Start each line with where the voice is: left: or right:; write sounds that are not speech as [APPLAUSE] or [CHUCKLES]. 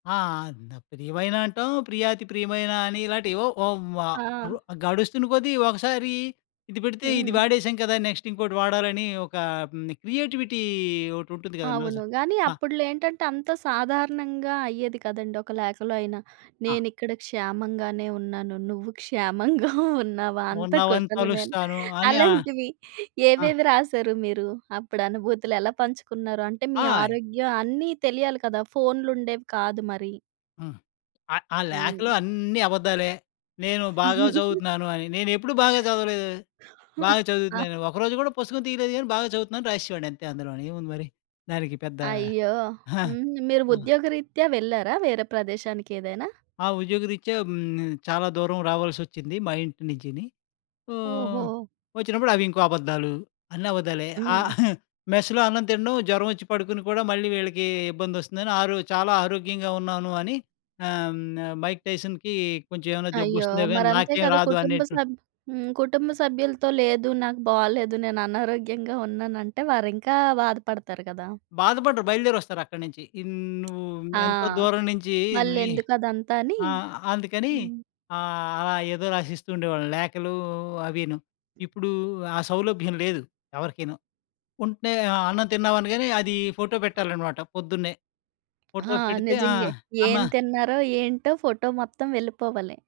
left: ఆ! అంద్ ప్రియమైన అంటాం, ప్రియాతి ప్రియమైన అని ఇలాటేవో ఒ వ రు
right: ఆ!
left: గడుస్తున్న కొద్దీ ఒకసారీ ఇది పెడితే ఇది
right: హ్మ్.
left: వాడేసాం కదా! నెక్స్టింకోటి వాడాలనీ ఒకా ఆహ్, హ్మ్, క్రియేటివిటీ ఒకటుంటుంది గదా నోజ్
right: అవును. గానీ,
left: ఆ!
right: అప్పుడులో ఏంటంటే, అంతా సాధారణంగా అయ్యేది కదండి, ఒక లేఖలో అయినా.
left: ఆ!
right: నేనిక్కడ క్షేమంగానే ఉన్నాను, నువ్వు క్షేమంగా ఉన్నావా అంత
left: ఉన్నావని
right: కుశలమేన
left: తలుస్తాను అని ఆహ్
right: అలాంటివి.
left: ఆ!
right: ఏవేవి రాశారు మీరు? అప్పుడనుభూతులు ఎలా పంచుకున్నారు? అంటే, మీ
left: ఆయ్!
right: ఆరోగ్యం అన్నీ తెలియాలి కదా! ఫోన్లుండేవి కాదు మరి.
left: ఆ! ఆ ఆ లేఖలో
right: హ్మ్.
left: అన్నీ అబద్దాలే, నేను బాగా
right: [LAUGHS]
left: జదువుతున్నాను అని. నేనెప్పుడూ బాగా జదవలేదు. బాగా
right: [GIGGLES] ఆ!
left: చదువుతున్నానని. ఒకరోజు గూడా పుస్తకం తీలేదు గానీ, బాగా జదువుతున్నానని రాసేసేవాడినంతే అందులోనేముంది మరి. దానికి పెద్దా
right: అయ్యో!
left: [CHUCKLES]
right: హ్మ్. మీరు
left: ఆ!
right: ఉద్యోగరీత్యా వెళ్లారా వేరే ప్రదేశానికేదైనా?
left: ఆ! ఉద్యోగరీత్యా హ్మ్, చాలా దూరం రావాల్సొచ్చింది మా ఇంటి నించీని. ఆహ్,
right: ఓహో!
left: వచ్చినప్పుడవింకో అబద్ధాలు. అన్నబద్ధాలే. ఆ!
right: హ్మ్.
left: [CHUCKLES] మెస్‌లో అన్నం తినడం, జ్వరవొచ్చి పడుకొని కూడా మళ్ళీ వీళ్ళకీ ఇబ్బందొస్తుందని ఆరో చాలా ఆరోగ్యంగా ఉన్నాను అని ఆహ్, హ్మ్, 'మైక్ టైసన్‌'కీ కొంచెవేమన్నా
right: అయ్యో!
left: జబ్బొస్తుందో గానీ,
right: మరంతే
left: నాకేం
right: కద
left: రాదు
right: కుటుంబ
left: అనేటువ
right: సభ్ హ్మ్. కుటుంబ సభ్యులతో, లేదు నాకు బాలేదు, నేననారోగ్యంగా ఉన్నానంటే, వారింకా బాధపడతారు కదా!
left: బాధపడరు, బయలుదేరొస్తారక్కడ నించి. ఇన్ నువ్వూ
right: ఆ!
left: ఎంతో దూరం నించీ మళ్ళీ
right: మళ్ళెందుకదంతా అనీ.
left: ఆ! అందుకనీ
right: హ్మ్.
left: ఆహ్, అలా ఏదో రాసిస్తూ ఉండేవాళ్ళని లేఖలూ అవీను.ఇప్పుడూ ఆ సౌలభ్యం లేదు ఎవరికిను. ఉంటే ఆహ్, అన్నం తిన్నావనగానే, అది ఫోటో పెట్టాలనమాట పొద్దున్నే.
right: ఆ!
left: ఫోటో పెడితే ఆ!
right: నిజంగే. ఏం
left: అమ్మ
right: తిన్నారో ఏంటో ఫోటో మొత్తం వెళ్ళిపోవాలి.